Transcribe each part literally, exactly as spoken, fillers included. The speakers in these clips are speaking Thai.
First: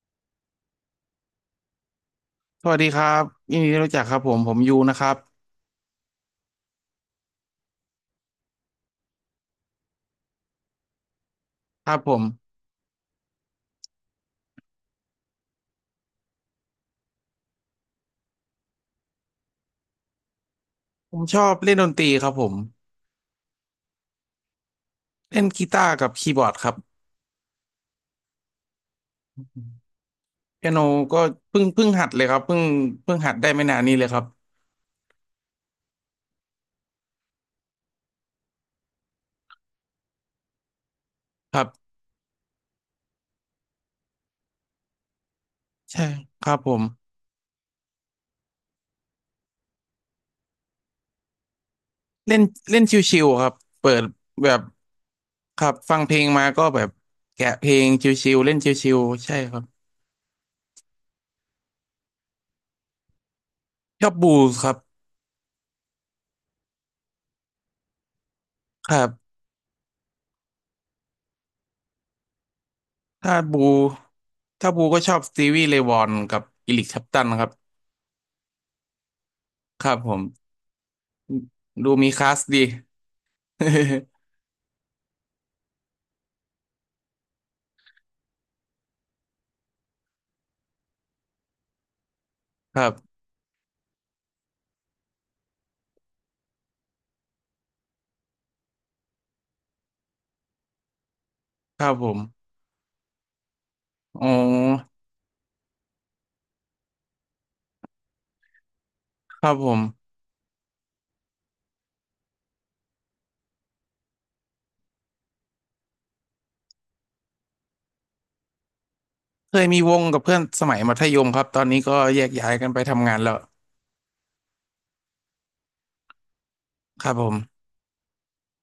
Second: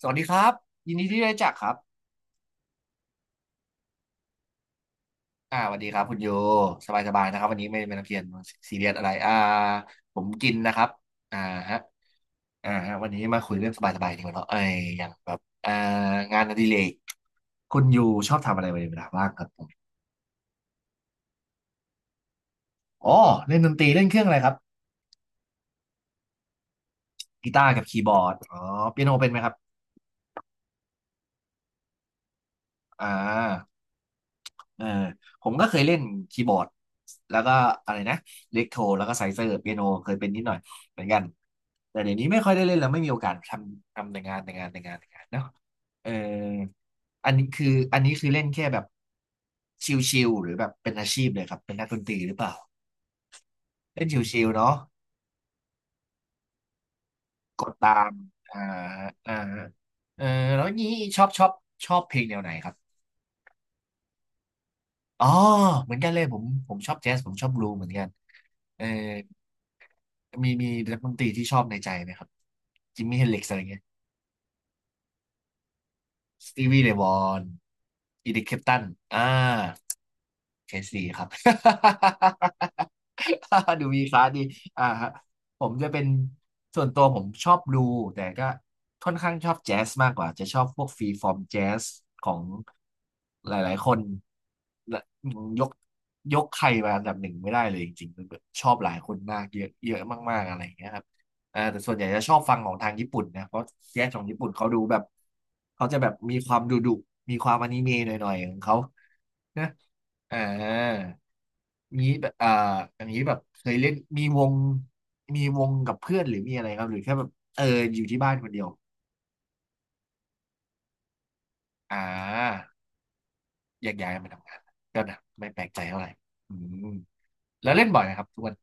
สวัสดีครับยินดีที่ได้รู้จักครับสวัสดีครับยินดีที่รู้จักครับผมผมยูนะครับอ่าสวัสดีครับคุณโยสบายสบายนะครับวันนี้ไม่ไม่นักเรียนซีเรียสอะไรอ่าผมกินนะครับอ่าฮะครับผมอ่าฮะวันนี้มาคุยเรื่องสบายสบายดีกว่าเนาะไอ้ยอย่างแบบอ่างานอดิเรกคุณโยชอบทำอะไรในเวลาว่างครับผมผมชอบเล่นดนตรีครับผมอ๋อเล่นดนตรีเล่นเครื่องอะไรครับเล่นกีตาร์กับคีย์บอร์ดครับกีตาร์กับคีย์บอร์ดอ๋อเปียโนเป็นไหมครับเปียโนก็เพิ่งเพิ่งหัดเลยครับเพิ่งอ่เพิ่งหัดได้ไม่นาา นนี้เลยครับเออผมก็เคยเล่นคีย์บอร์ดแล้วก็อะไรนะเล็กโทรแล้วก็ไซเซอร์เปียโนเคยเป็นนิดหน่อยเหมือนกันครับแต่เดี๋ยวนี้ไม่ค่อยได้เล่นแล้วไม่มีโอกาสทำทำแต่งานแต่งานแต่งานแต่งานเนาะใช่เออครับผมอันนี้คืออันนี้คือเล่นแค่แบบชิลๆหรือแบบเป็นอาชีพเลยครับเป็นนักดนตรีหรืเล่อนเปล่าเล่นชิวๆครับเปิดเล่นชิแบลๆบเนาะครับฟังเพลงมาก็แบบแกะกเพดลงตามชิวๆเล่นอ่าชิวๆอ่าใช่ครับเออแล้วนี้ชอบชอบชอบเพลงแนวไหนครับชอบบูสครับอ๋อเหมือนกันเลยผมผมชอบแจ๊สผมชอบบลูเหมือนกันเออ ครับมีมีนักดนตรีที่ชอบในใจไหมครับจิมมี่เฮนถ้าริกซ์อะไรบูเงี้ยถ้าบูก็ชอบสตีวีเรย์วอนกับสตีอีวีริกเรแคลย์วปอตันคนรับอีดิคเคปตันอ่าครับผมเคนซีครับ ดูมีคลาสดี ดูมีค ลาสดีอ่าฮะผมจะเป็นส่วนตัวผมชอบดูส์แต่ก็ค่อนข้างชอบแจ๊สมากกว่าจะชอบพวกฟรีฟอร์มแจ๊สของครับหลายๆคน และยกยกใครมาอันดับหนึ่งไม่ได้เลยจริงๆมันแบบชอบหลายคนมากเยอะเยอะมากๆอะไรอย่างเงี้ยครับอ่าแต่ครัส่วบนใหญ่ผจะชอบมฟังของทางญี่ปุ่นนะเพราะแจ๊สขออ๋งอญี่ปุ่นเขาดูแบบเขาจะแบบมีความดุดุมีความอนิเมะหน่อยๆของเขาครับนะผม อ่านี้แบบอ่าอันนี้แบบเคยเล่นมีวงมีวงกับเพื่อนหรือมีอะไรครับหรือแค่แบบเอออยู่ที่บ้านคนเดียวเคยมีวงกับเพื่อนสมัยมัธยมครับ ตอนนี้ก็อ่แยกย้ายากันไปทำงานแล้วแยกย้ายมาทำงานก็นะไม่แปลกใจเท่าไหร่อืม ครับผม แล้วเล่นบ่อยไหมครับทุกวัน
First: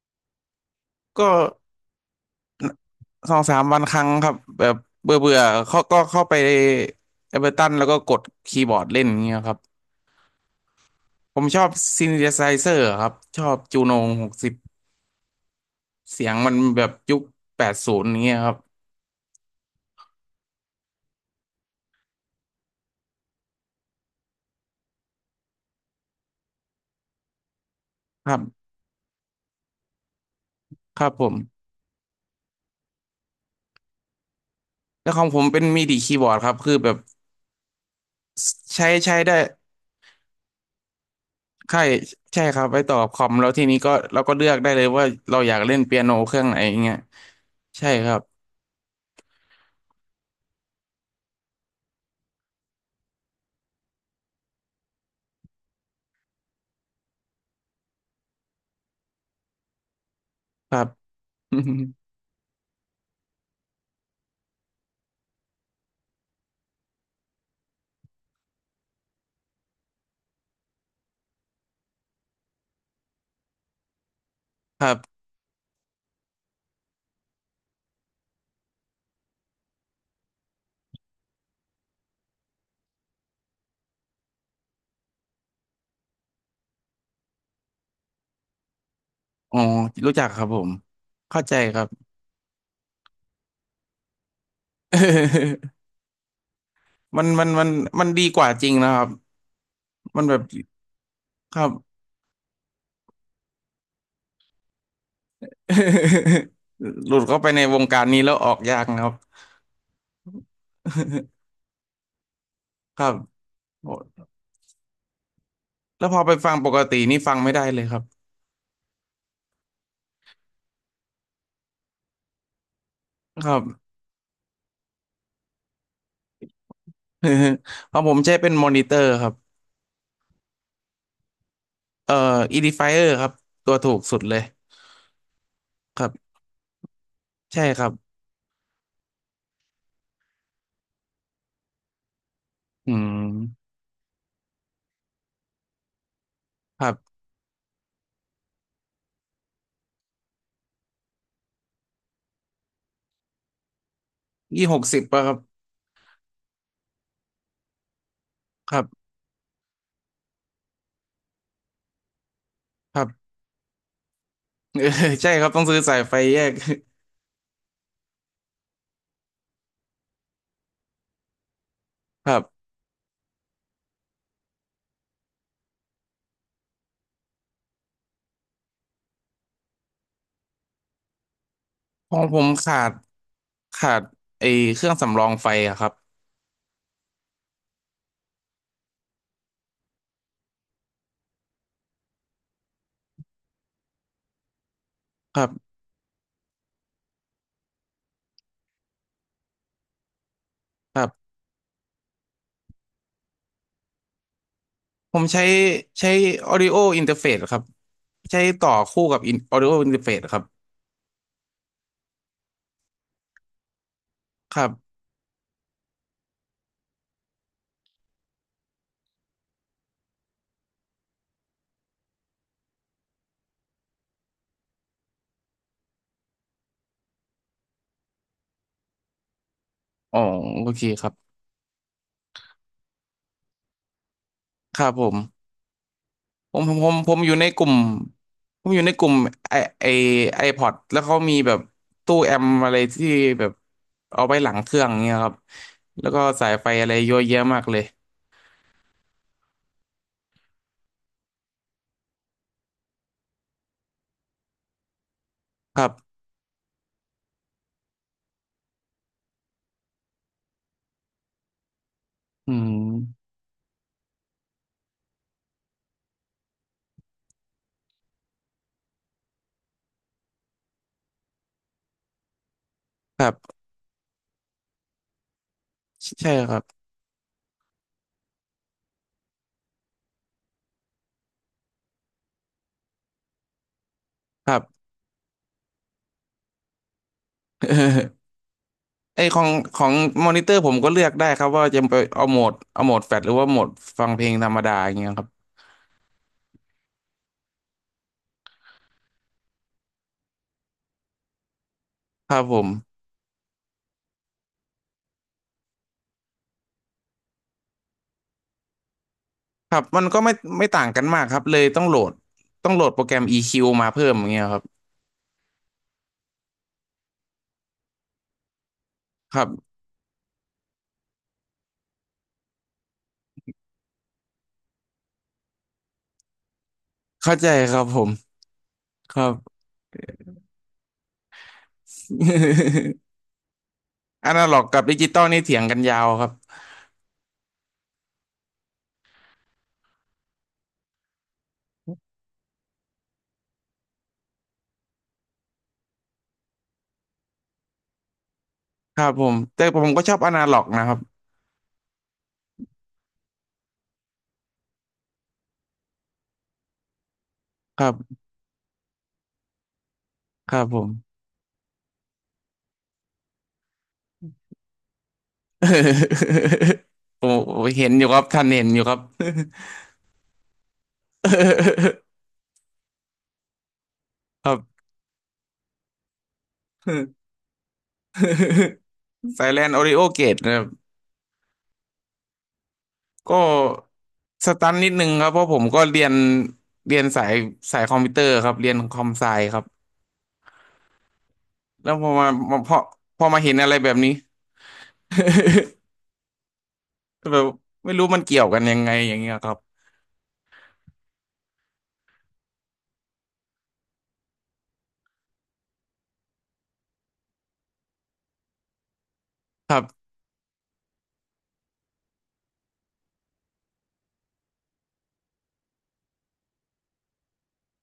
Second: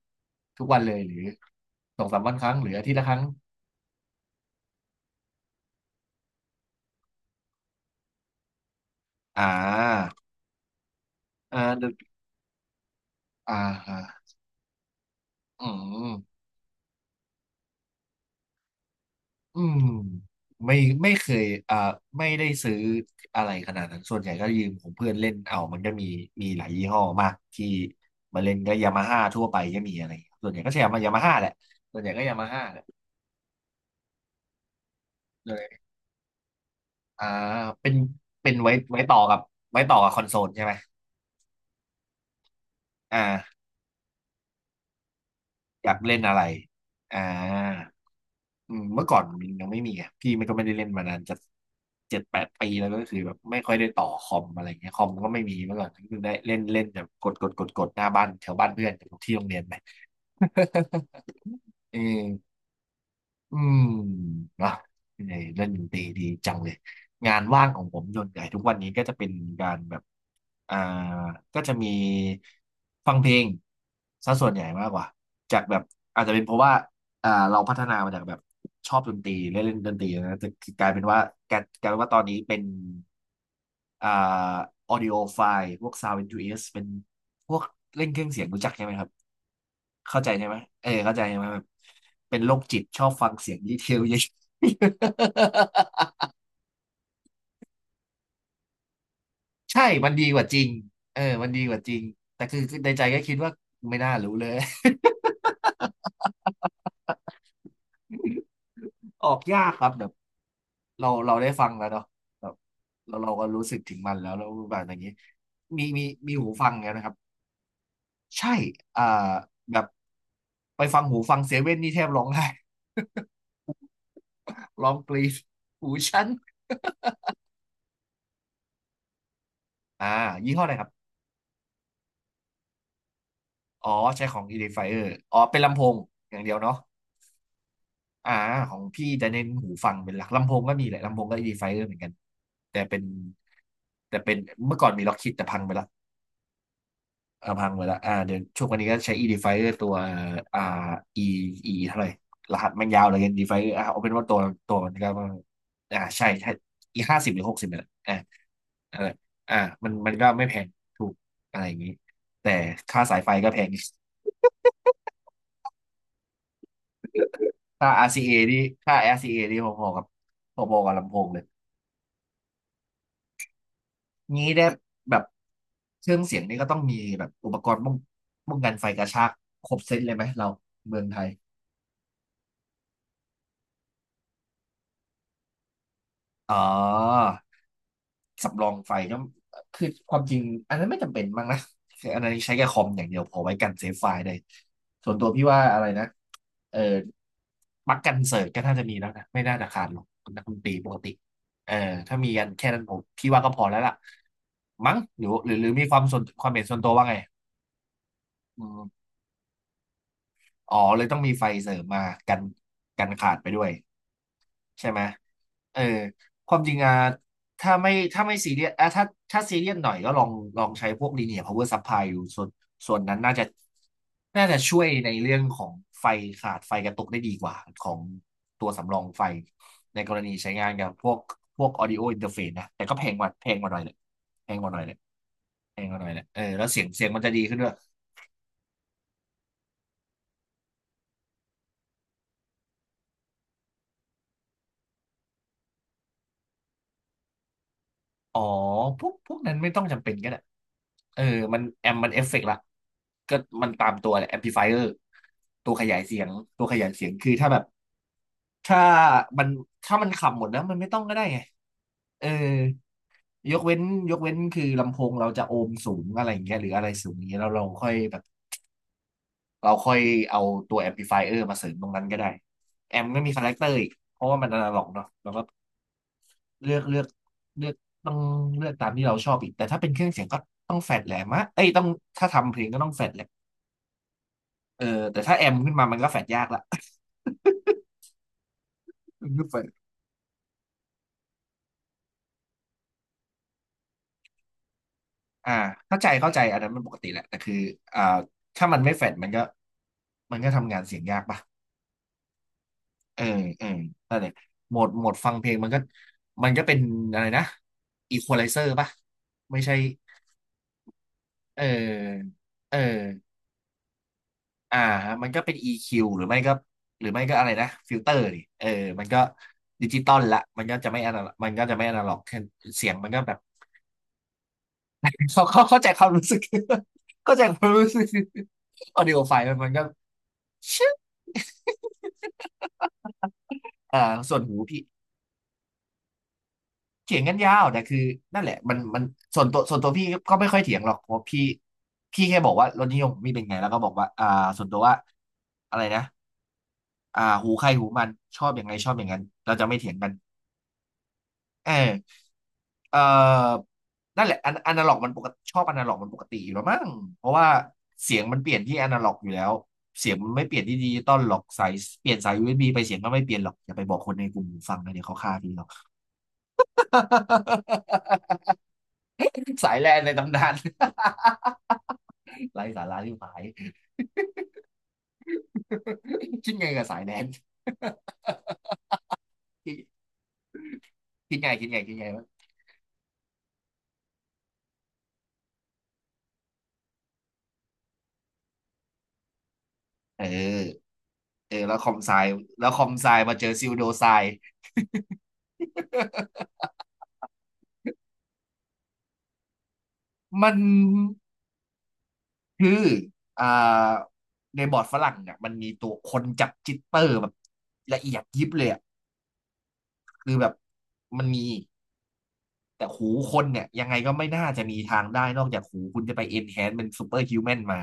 ทุกวันเลยหรือก็สองสามวันครั้งหรืออาทิตย์ละครั้งสองสามวันครั้งครับแบบเบื่อเบื่อเขาก็เข้าไปเอเบอร์ตันแล้วก็กดคีย์บอร์ดเล่นอย่างเงี้ยอ่ครับาผมชอ่าอบเดี๋ยวซิน t h ไซเซอร์ครับ ชออ่าบจูโนฮะหกสิบอืเสียงมมันแบบยุคแปดศูนย์อย่างเงี้ยครับอืมไม่ไม่เคยอ่าไม่ได้ซื้ออะไรขนาดนั้นส่วนใหญ่ก็ยืมของเพื่อนเล่นเอามันก็มีมีหลายยี่ห้อมากที่ครัมาเล่นบ ก็ยามาฮ่าทั่วไปก็มีอะไรอย่างเงี้ยส่วนใหญ่ก็ใช้ยคมารัยาบมาผฮ่าแหละม ส่วนใหญ่ก็ยามาฮ่าแหละแล้วของผมเลเป็นยมิดิคีย์บอร์ดครับคือแบบอ่าเป็นเป็นไว้ใช้ไว้ใช้ต่อได้ กับไว้ต่อกับคอนโซลใช่ไหมใช่ใช่ครับไว้ต่อกับคอ่อมแล้วา ทีนี้ก็เราก็เลือกได้เลยว่าเราอยากเล่นอยาเปีกยโนเล่นเคอะรื่ไรองไหนอย่างเงี้ยอ่ใช่าครับอืมเมื่อก่อนมันยังไม่มีไงพี่มันก็ไม่ได้เล่นมานานจะเจ็ดแปดปีแล้วก็คือแบบไม่ค่อยได้ต่อคอมอะไรเงี้ยคอมก็ไม่มีเมื่อก่อนก็คือได้เล่นเล่นแบบกดกดกดกดหน้าบ้านแถวบ้านเพื่อนที่โรงเรียนไป ครับ เออ อืมนะเออเล่นดนตรีดีจังเลยงานว่างของผมส่วนใหญ่ทุกวันนี้ก็จะเป็นการแบบอ่าก็จะมีฟังเพลงซะส่วนใหญ่คมากรักว่าบจากแบบอาจจะเป็นเพราะว่าอ่าเราพัฒนามาจากแบบชอบดนตรีเล่นเล่นดนตรีนะแต่กลายเป็นว่ากลายกลายเป็นว่าตอนนี้เป็นอ่าออดิโอไฟล์พวก Sound เอ็น ยู เอส เอสเป็นพวกเล่นเครื่องเสียงรู้จักใช่ไหมครับ อ๋อรู้เข้าจักใจครัใช่บไหมผมเออเข้าใจใช่เข้าไหมใจแบบครับ เป็นโรคจิตชอบฟังเสียงดีเทลเยอะ มันมันมันมันดีกว่าจริงนะครับ ใช่มันมัดีนแบกบว่าจริงเออมันคดีรับ กว่าจริงแต่คือคือในใจก็คิดว่าไม่น่ารู้เลย หลุดเข้าไปในวงการนี้แล้วอ อกยากนะครับ ออกยากครับแบบเราเราได้ ฟังแล้วเนาะแบบครัเราบเราก็รู้สึกถึงมันแล้โอ้วแล้วแบบอย่างนี้มีมีแล้วพอไปมีหูฟังฟัปงกแล้วตินะครับ นี่ฟังไม่ได้เลยครับใช่อ่าแบบไปฟังหูฟังเซเว่นนี่แทบร้องไห้ ครับ ร้องกรีดหูฉัน เพราะผมใช้เป็นมอนิเตอร์ครับอ่ายี่ห้ออะไรครับ เอ่อ Edifier ครับตัวอ๋อถูกสุดใช้เลขอยง Edifier อ๋อเป็นลำโพงครัอบ ย่างเดียวเนาะใช่ครับอ่าของพี่จะเน้นหูฟังเป็นหลักลำโพงก็มีแหละลำโพงก็ Edifier เหมือนกันแต่อืเป็นมแต่เป็นเมื่อก่อนมีล็อกคิดแต่พังไปละครับเออพังไปละอ่าเดี๋ยวช่วงวันนี้ก็ใช้ Edifier ตัวอ่า อี อี เท่าไหร่รหัสมันยาวเลย Edifier อ่าเอาเป็นว่าตัวยี่ตัหวกมันสิบก็ป่ะครับอ่าใช่ใช่ E ห้าสิบหรือหกสิบเนี่ยแหละอ่าครัอะบไรอ่ามันมันก็ไม่แพงถูกอะไรอย่างนี้แต่คค่ารับ สายไฟก็แพง เออใช่ครับต้องซื้อสายไฟแยก ค่า อาร์ ซี เอ นี่ค่า อาร์ ซี เอ นี่พอๆกับพอๆกับลำโพงเลย ครับงี้ได้แบบเครื่องเสียงนี่ก็ต้องมีแบบอุปกรณ์ป้องป้องกันไฟกระชากครบเซตเลยไหมเราเมืองไทยของผมขาดขาดไอเครื่องสำรองไฟอะครับอ๋อ สำรองไฟก็คือความจริงอันนั้นไม่จำเป็นมั้งนะคืออันนั้นใช้แค่คอมอย่างเดียวพอไว้กันเซฟไฟล์ได้ส่วนตัวคพี่รัว่าบอะไรนะเออปลั๊กกันเสิร์ตก็น่าจะมีแล้วนะไม่น่าจะขาดหรอกนักดนตรีปกครัติบเออถ้ามีกันแค่นั้นผมพี่ว่าก็พอแล้วล่ะมั้งผหมรือใช้หรือหรือมีความใช้ ส่วนความเห็น Audio ส่วนตัวว่าไง Interface ครับใช้อืต่อม คู่กับ in- Audio Interface ครับอ๋อเลยต้องมีไฟเสริมมากันกันขาดไปด้วยครัใช่บไหมเออความจริงอะถ้าไม่ถ้าไม่ซีเรียสอะถ้าถ้าซีเรียสหน่อยก็ลองลองใช้พวก linear power supply อยู่ส่วนส่วนนั้นน่าจะน่าจะช่วยในเรื่องของไฟขาดไฟกระตุกได้ดีกว่าของตัวสำรองไฟในกอ๋อรณีใช้โองานเคกับคพรัวบกพวก audio interface นะแต่ก็แพงกว่าแพงกว่าหน่อยเลยแพงกว่าหคน่อยรัเลบยผม แพงกว่าหน่อยเลยเออผมแล้วผมเสียผงมเสียงผมมันอจะยู่ดีในขึ้กนด้วลุ่มย ผมอยู่ในกลุ่มไอไอไอพอดแล้วเขามีแบบตู้แอมอะไรที่แบบเอาไว้หลังเครื่องเงี้ยครับแล้วก็สายไฟอะไรเยอะแยะมากเลยอ๋อพวกพวกนั้นไม่ต้องจำเป็นก็ได้เออมันแอมมันเอฟเฟกต์ละก็มันตามตัวแหละแอมพลิฟายเออร์ตัวคขรัยายเสีบยงตัวขยายเสียงคือถ้าแบบถ้ามันถ้ามันขับหมดแล้วมันไม่ต้องก็ได้ไงเอออืมยกเว้นยกเว้นคือลำโพงเราจะโอห์มสูงอะไรอย่างเงี้ยหรืออะไรสูงอย่างเงี้ยเราเราค่อยแบบเราค่อยเอาตัวแอมพลิฟายเออร์มาเสริมตรงนั้นก็ได้แอมก็ครัมีคาแรคบเตอร์อีกเพราะว่ามันอนาล็อกเนาะแล้วก็ ใช่ครัเลือกบเลือกเลือกต้องเลือกตามที่เราชอบอีกแต่ถ้าเป็นเครื่องเสียงก็ต้องแฟดแหลมมะเอ้ยต้องถ้าทำเพลงก็ต้องแฟดแหละครับ เออแต่ถ้าแอมขึ้นมามันก็แฟดยากละ ไอมันขอก็งแฟดของมอนิเตอร์ผมก็เลือกได้ครับว่าจะไปเอาโหมดเอาโหมดแฟลชหรือว่าโหมดฟังเพลงธรรมดาอย่างเงี้ยครับอ่าเข้าใจเข้าใจอันนั้นมันปกติแหละแต่คืออ่าถ้ามันไม่แฟดมันก็มันก็ทำงานเสียงยากปะครับผมเออเออนั่นแหละโหมดโหมดฟังเพลงมันก็มันก็เป็นอะไรนะอีควอไลเซอร์ปะไม่คใช่รับมันก็ไม่ไม่ต่างกันมากครับเลเยต้องโหลดออต้อเองโหลดโปรอ แกรม อี คิว มาเพิ่มอย่างเงี้ยครับอ่ามันก็เป็น อี คิว หรือไม่ก็หรือไม่ก็อะไรนะฟิลเตอร์ดิเออมันก็ครับดิจิตอลละมันก็จะไม่อนาล็อกมันก็จะไม่อนาล็อกเสียงมันก็แบบ เขาเขาเข้าใจความรู้สึก เข้าเข้าใจใจความครับรู้ผสึกม ออดิคโอรัไฟบ ล์มันมันก็ ชึบ อ่าอส่วนนาหูล็อกพี่กับดิจิตอลนี่เถียงกันยาวครับเถียงกันยาวแต่คือนั่นแหละมันมันส่วนตัวส่วนตัวพี่ก็ไม่ค่อยเถียงหรอกเพราะพี่พี่แค่บอกว่ารสนิยมของพี่เป็นไงแล้วก็บอกว่าอ่าส่วนตัวว่าอะไรนะอ่าหูใครหูมันชอบอย่างไงชอบคอรัย่างบนั้นผมเราแต่จะไม่ผมเถียงก็กัชน อบอนาล็อกนะครับเออเออนั่นแหละอนอนาล็อกมันปกติชอบอนาล็อกมันปกติอยู่แล้วมั้งเพราะว่าครัเสีบยงมันเปลี่ยนที่อนาล็อกอยู่แล้วเสียงมันไม่คเปลี่รัยนบที่ผดิม จิตอลหรอกสายเปลี่ยนสาย ยู เอส บี ไปเสียงก็ไม่เปลี่ยนหรอกอย่าไปบอกคนในกลุ่มฟังนะเดี๋ยวเขาฆ่าทีหรอก โอ้โหเห็นอยู่ครับ ท่านเห็นอยู่ครับ สายแลนในตำนาน ไร้สาระที่หาย ครับ คิดไงกับสายแลน ไซแลนคิโอริดโอเกตนะครับคิดไงคิดไงคิดไงวะก็สตันนิดนึงครับเพราะผมก็เรียนเรียนสายสายคอมพิวเตอร์ครับเรียนคอมไซครับเออเออแล้วคแล้อวมพอไซมามาแล้วพคออมไซพอมามาเจเห็อนซิอะลไรโดแบบไซนี้ ก็แบบไม่รู้มันเกี่ยวกันยังไงอย่างเงี้ยครับมัน คืออ่าในบอร์ดฝรั่งเนี่ยมันมีตัวคนจับจิตเตอร์แบบละเอียดยิบเลยอะคือแบบมันมีแต่หูคนเนี่ยยังไงก็ไม่น่าจะมีทางได้นอกจากหูคุณจะไป enhance เป็น super human มา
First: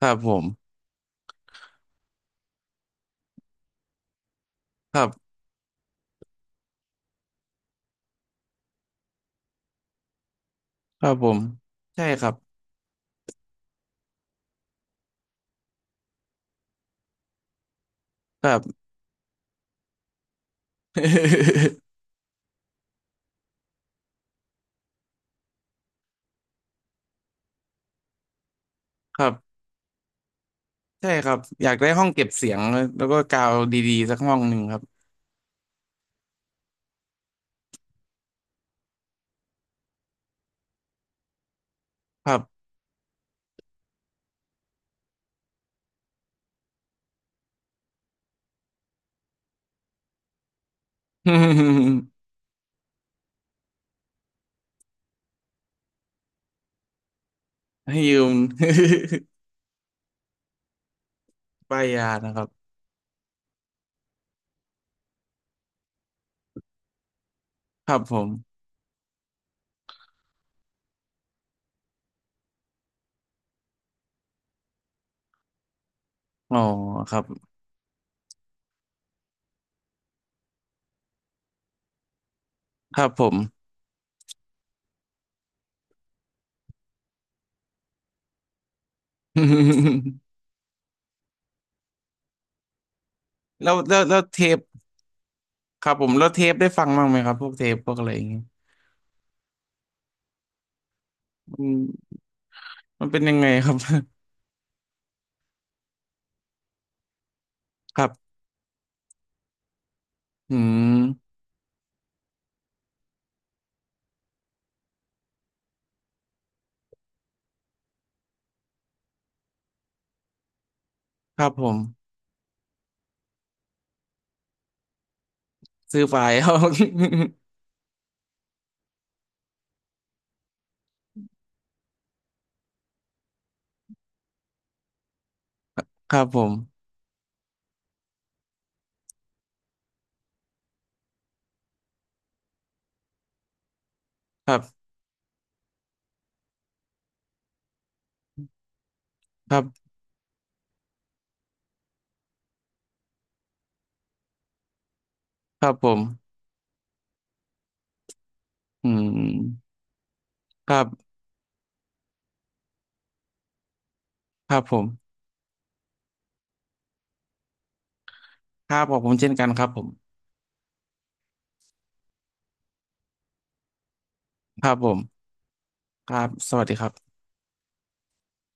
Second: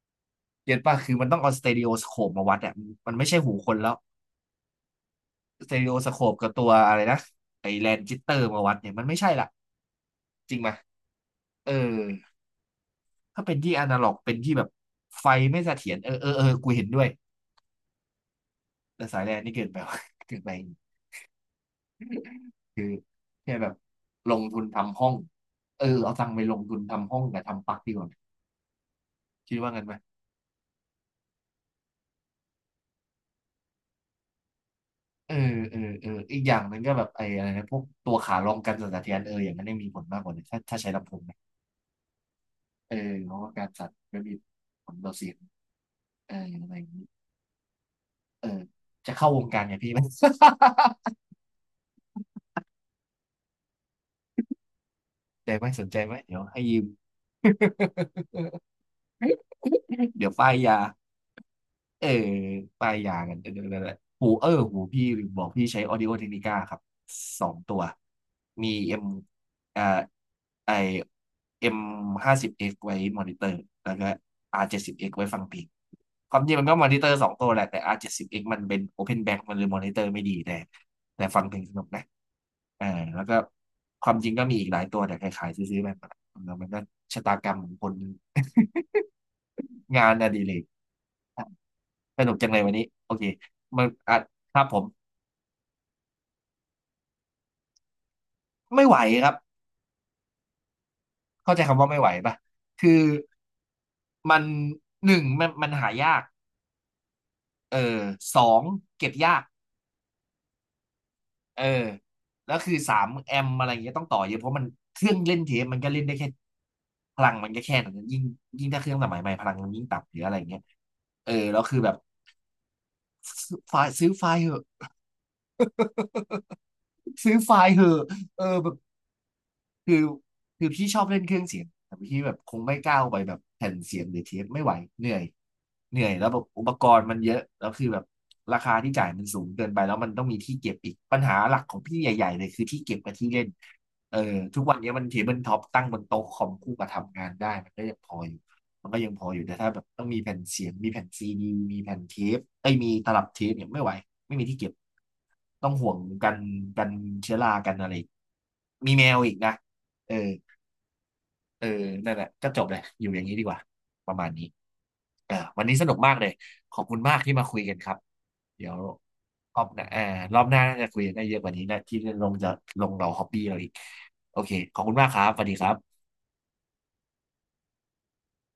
ครับผม เก็ตป่ะคือมันต้องเอาสเต r ร o โอสโคปมาวัดเนี่ยมันไม่ใช่หูคนแล้วครับสเต r ร o โอสโคปกับตัวอะไรนะไอแลนจิตเตอร์มาวัดเนี่ยมันไม่ใช่ละจริงไหมยครับผมเออใช่ครับถ้าเป็นที่อนาล็อกเป็นที่แบบไฟไม่เสถียรเออเออเออกูเห็นด้วยครับ แต่สายแลนนี่เกินไปว่ะ เกินไป คือแค่แบบลงทุนทำห้องเออเอาตังค์ไปลงทุนทำห้องกับทำปลั๊กดีกว่าครัคิบดว่างั้นไหมใช่ครับอยากได้ห้องเก็บเสียงแล้วก็กาวดีๆสักห้องหนึ่งครับเออเออเอออีกอย่างหนึ่งก็แบบไอ้อะไรนะพวกตัวขาลองกันสั่นสะเทือนเอออย่างนั้นได้มีผลมากกว่านีถ้าถ้าใช้ลำโพงนะครับ เออเพราะว่าการสั่นไม่มีผลต่อเสียงเอออะไรอย่างนี้เออจะเข้าวงการเนี่ยพี่ไหม สน ใจ ไหมสนใจไหมเดี๋ยวให้ยืม ให้ยืม เดี๋ยวป้ายยา ป้ายเอยาอนะครับปลายยางกันเออนัแหหูเออหูพี่ลืมบอกพี่ใช้ Audio Technica ครับสองตัวครับผมมีเอ็มอ่าไอเอ็มห้าสิบเอ็กไว้มอนิเตอร์แล้วก็ R เจ็ดสิบเอ็กซ์ไว้ฟังเพลงความจริอ๋งอมันก็มอนิเตอคร์รับสองตัวแหละแต่ R เจ็ดสิบเอ็กซ์มันเป็น Open Back มันเลยมอนิเตอร์ไม่ดีแต่แต่ฟังเพลงสนุกนะเออครับแล้ผวก็ม ความจริงก็มีอีกหลายตัวแต่ขายๆซื้อๆแบบมันมันก็ชะตากรรมของคนงานอดิเรก สนุกจังเลยวันนี้โอเค แล้วมันแล้วอ่ะแล้วเทคปรับผมครับผมแล้วเทปได้ฟังบ้างไหมครับพวกเทปพวกอะไรอย่างเงี้ยไม่ไหวครับเข้าใจอืคำว่าไม่ไหวมป่ะคือมันเป็นยังไงครับ มันหนึ่งมันมันหายากเอ คอรับสองเก็บยากอืมเออแล้วคือสามแอมอะไรอย่างเงี้ยต้องต่อเยอะเพราะมันเครื่องเล่นเทปมันก็เล่นได้แค่พลังมันก็แค่นั้นยิ่งยิ่งถ้าเครื่องสมัยใหม่พลังมันยิ่งต่ำหรืออะไรอย่างเงี้ยเออครับแล้วผคืมอแบบซื้อไฟล์ซื้อไฟล์เหอะซื้อไฟล์ เอา ซื้อไฟล์เหอะเออแบบ คือคือพี่ชอบเล่นเครื่องเสียงแต่พี่แบบคงไม่ก้าวไปแบบแผ่นเสียงหรือเทปไม่ไหวเหนื่อยเหนื่อคยรัแล้บวผแบบมอุปกรณ์มันเยอะแล้วคือแบบราคาที่จ่ายมันสูงเกินไปแล้วมันต้องมีที่เก็บอีกปัญหาหลักของพี่ใหญ่ๆเลยคือที่เก็บกับที่เล่นเออครัทุกวันบนี้มันเทเบิลท็อปตั้งบนโต๊ะคอมคู่กับทำงานได้มันก็ยังพออยู่มันก็ยังพออยู่คแต่รัถ้าแบบบต้องมีแผ่นเสียงมีแผ่นซีดีมีแผ่นเทปไอ้ยมีตลับเทปเนี่ยไม่ไหวไม่มีที่เก็บคต้อรังบผห่วงม กันกันเชื้อรากันอะไรอีกอืมีแมมวอีกนะ เออครับเออนั่นแหละก็จบเลยอยู่อย่างนี้ดีกว่า ประมาณนี้ครับผมอ่าวันนี้สนุกมากเลย ขอบคุณมากที่มาคุยกันครับเดี๋คยรัวบขอบผมเช่นกันรคอรับบหผน้ามอ่ารอบหน้าน่าจะคุยกันได้เยอะกว่านี้นะที่ลงจะลงเราฮอบบี้เราอีกโอเคครัขบอบผคุณมากครัมบสวัสดีครับครับสวัสดีครับ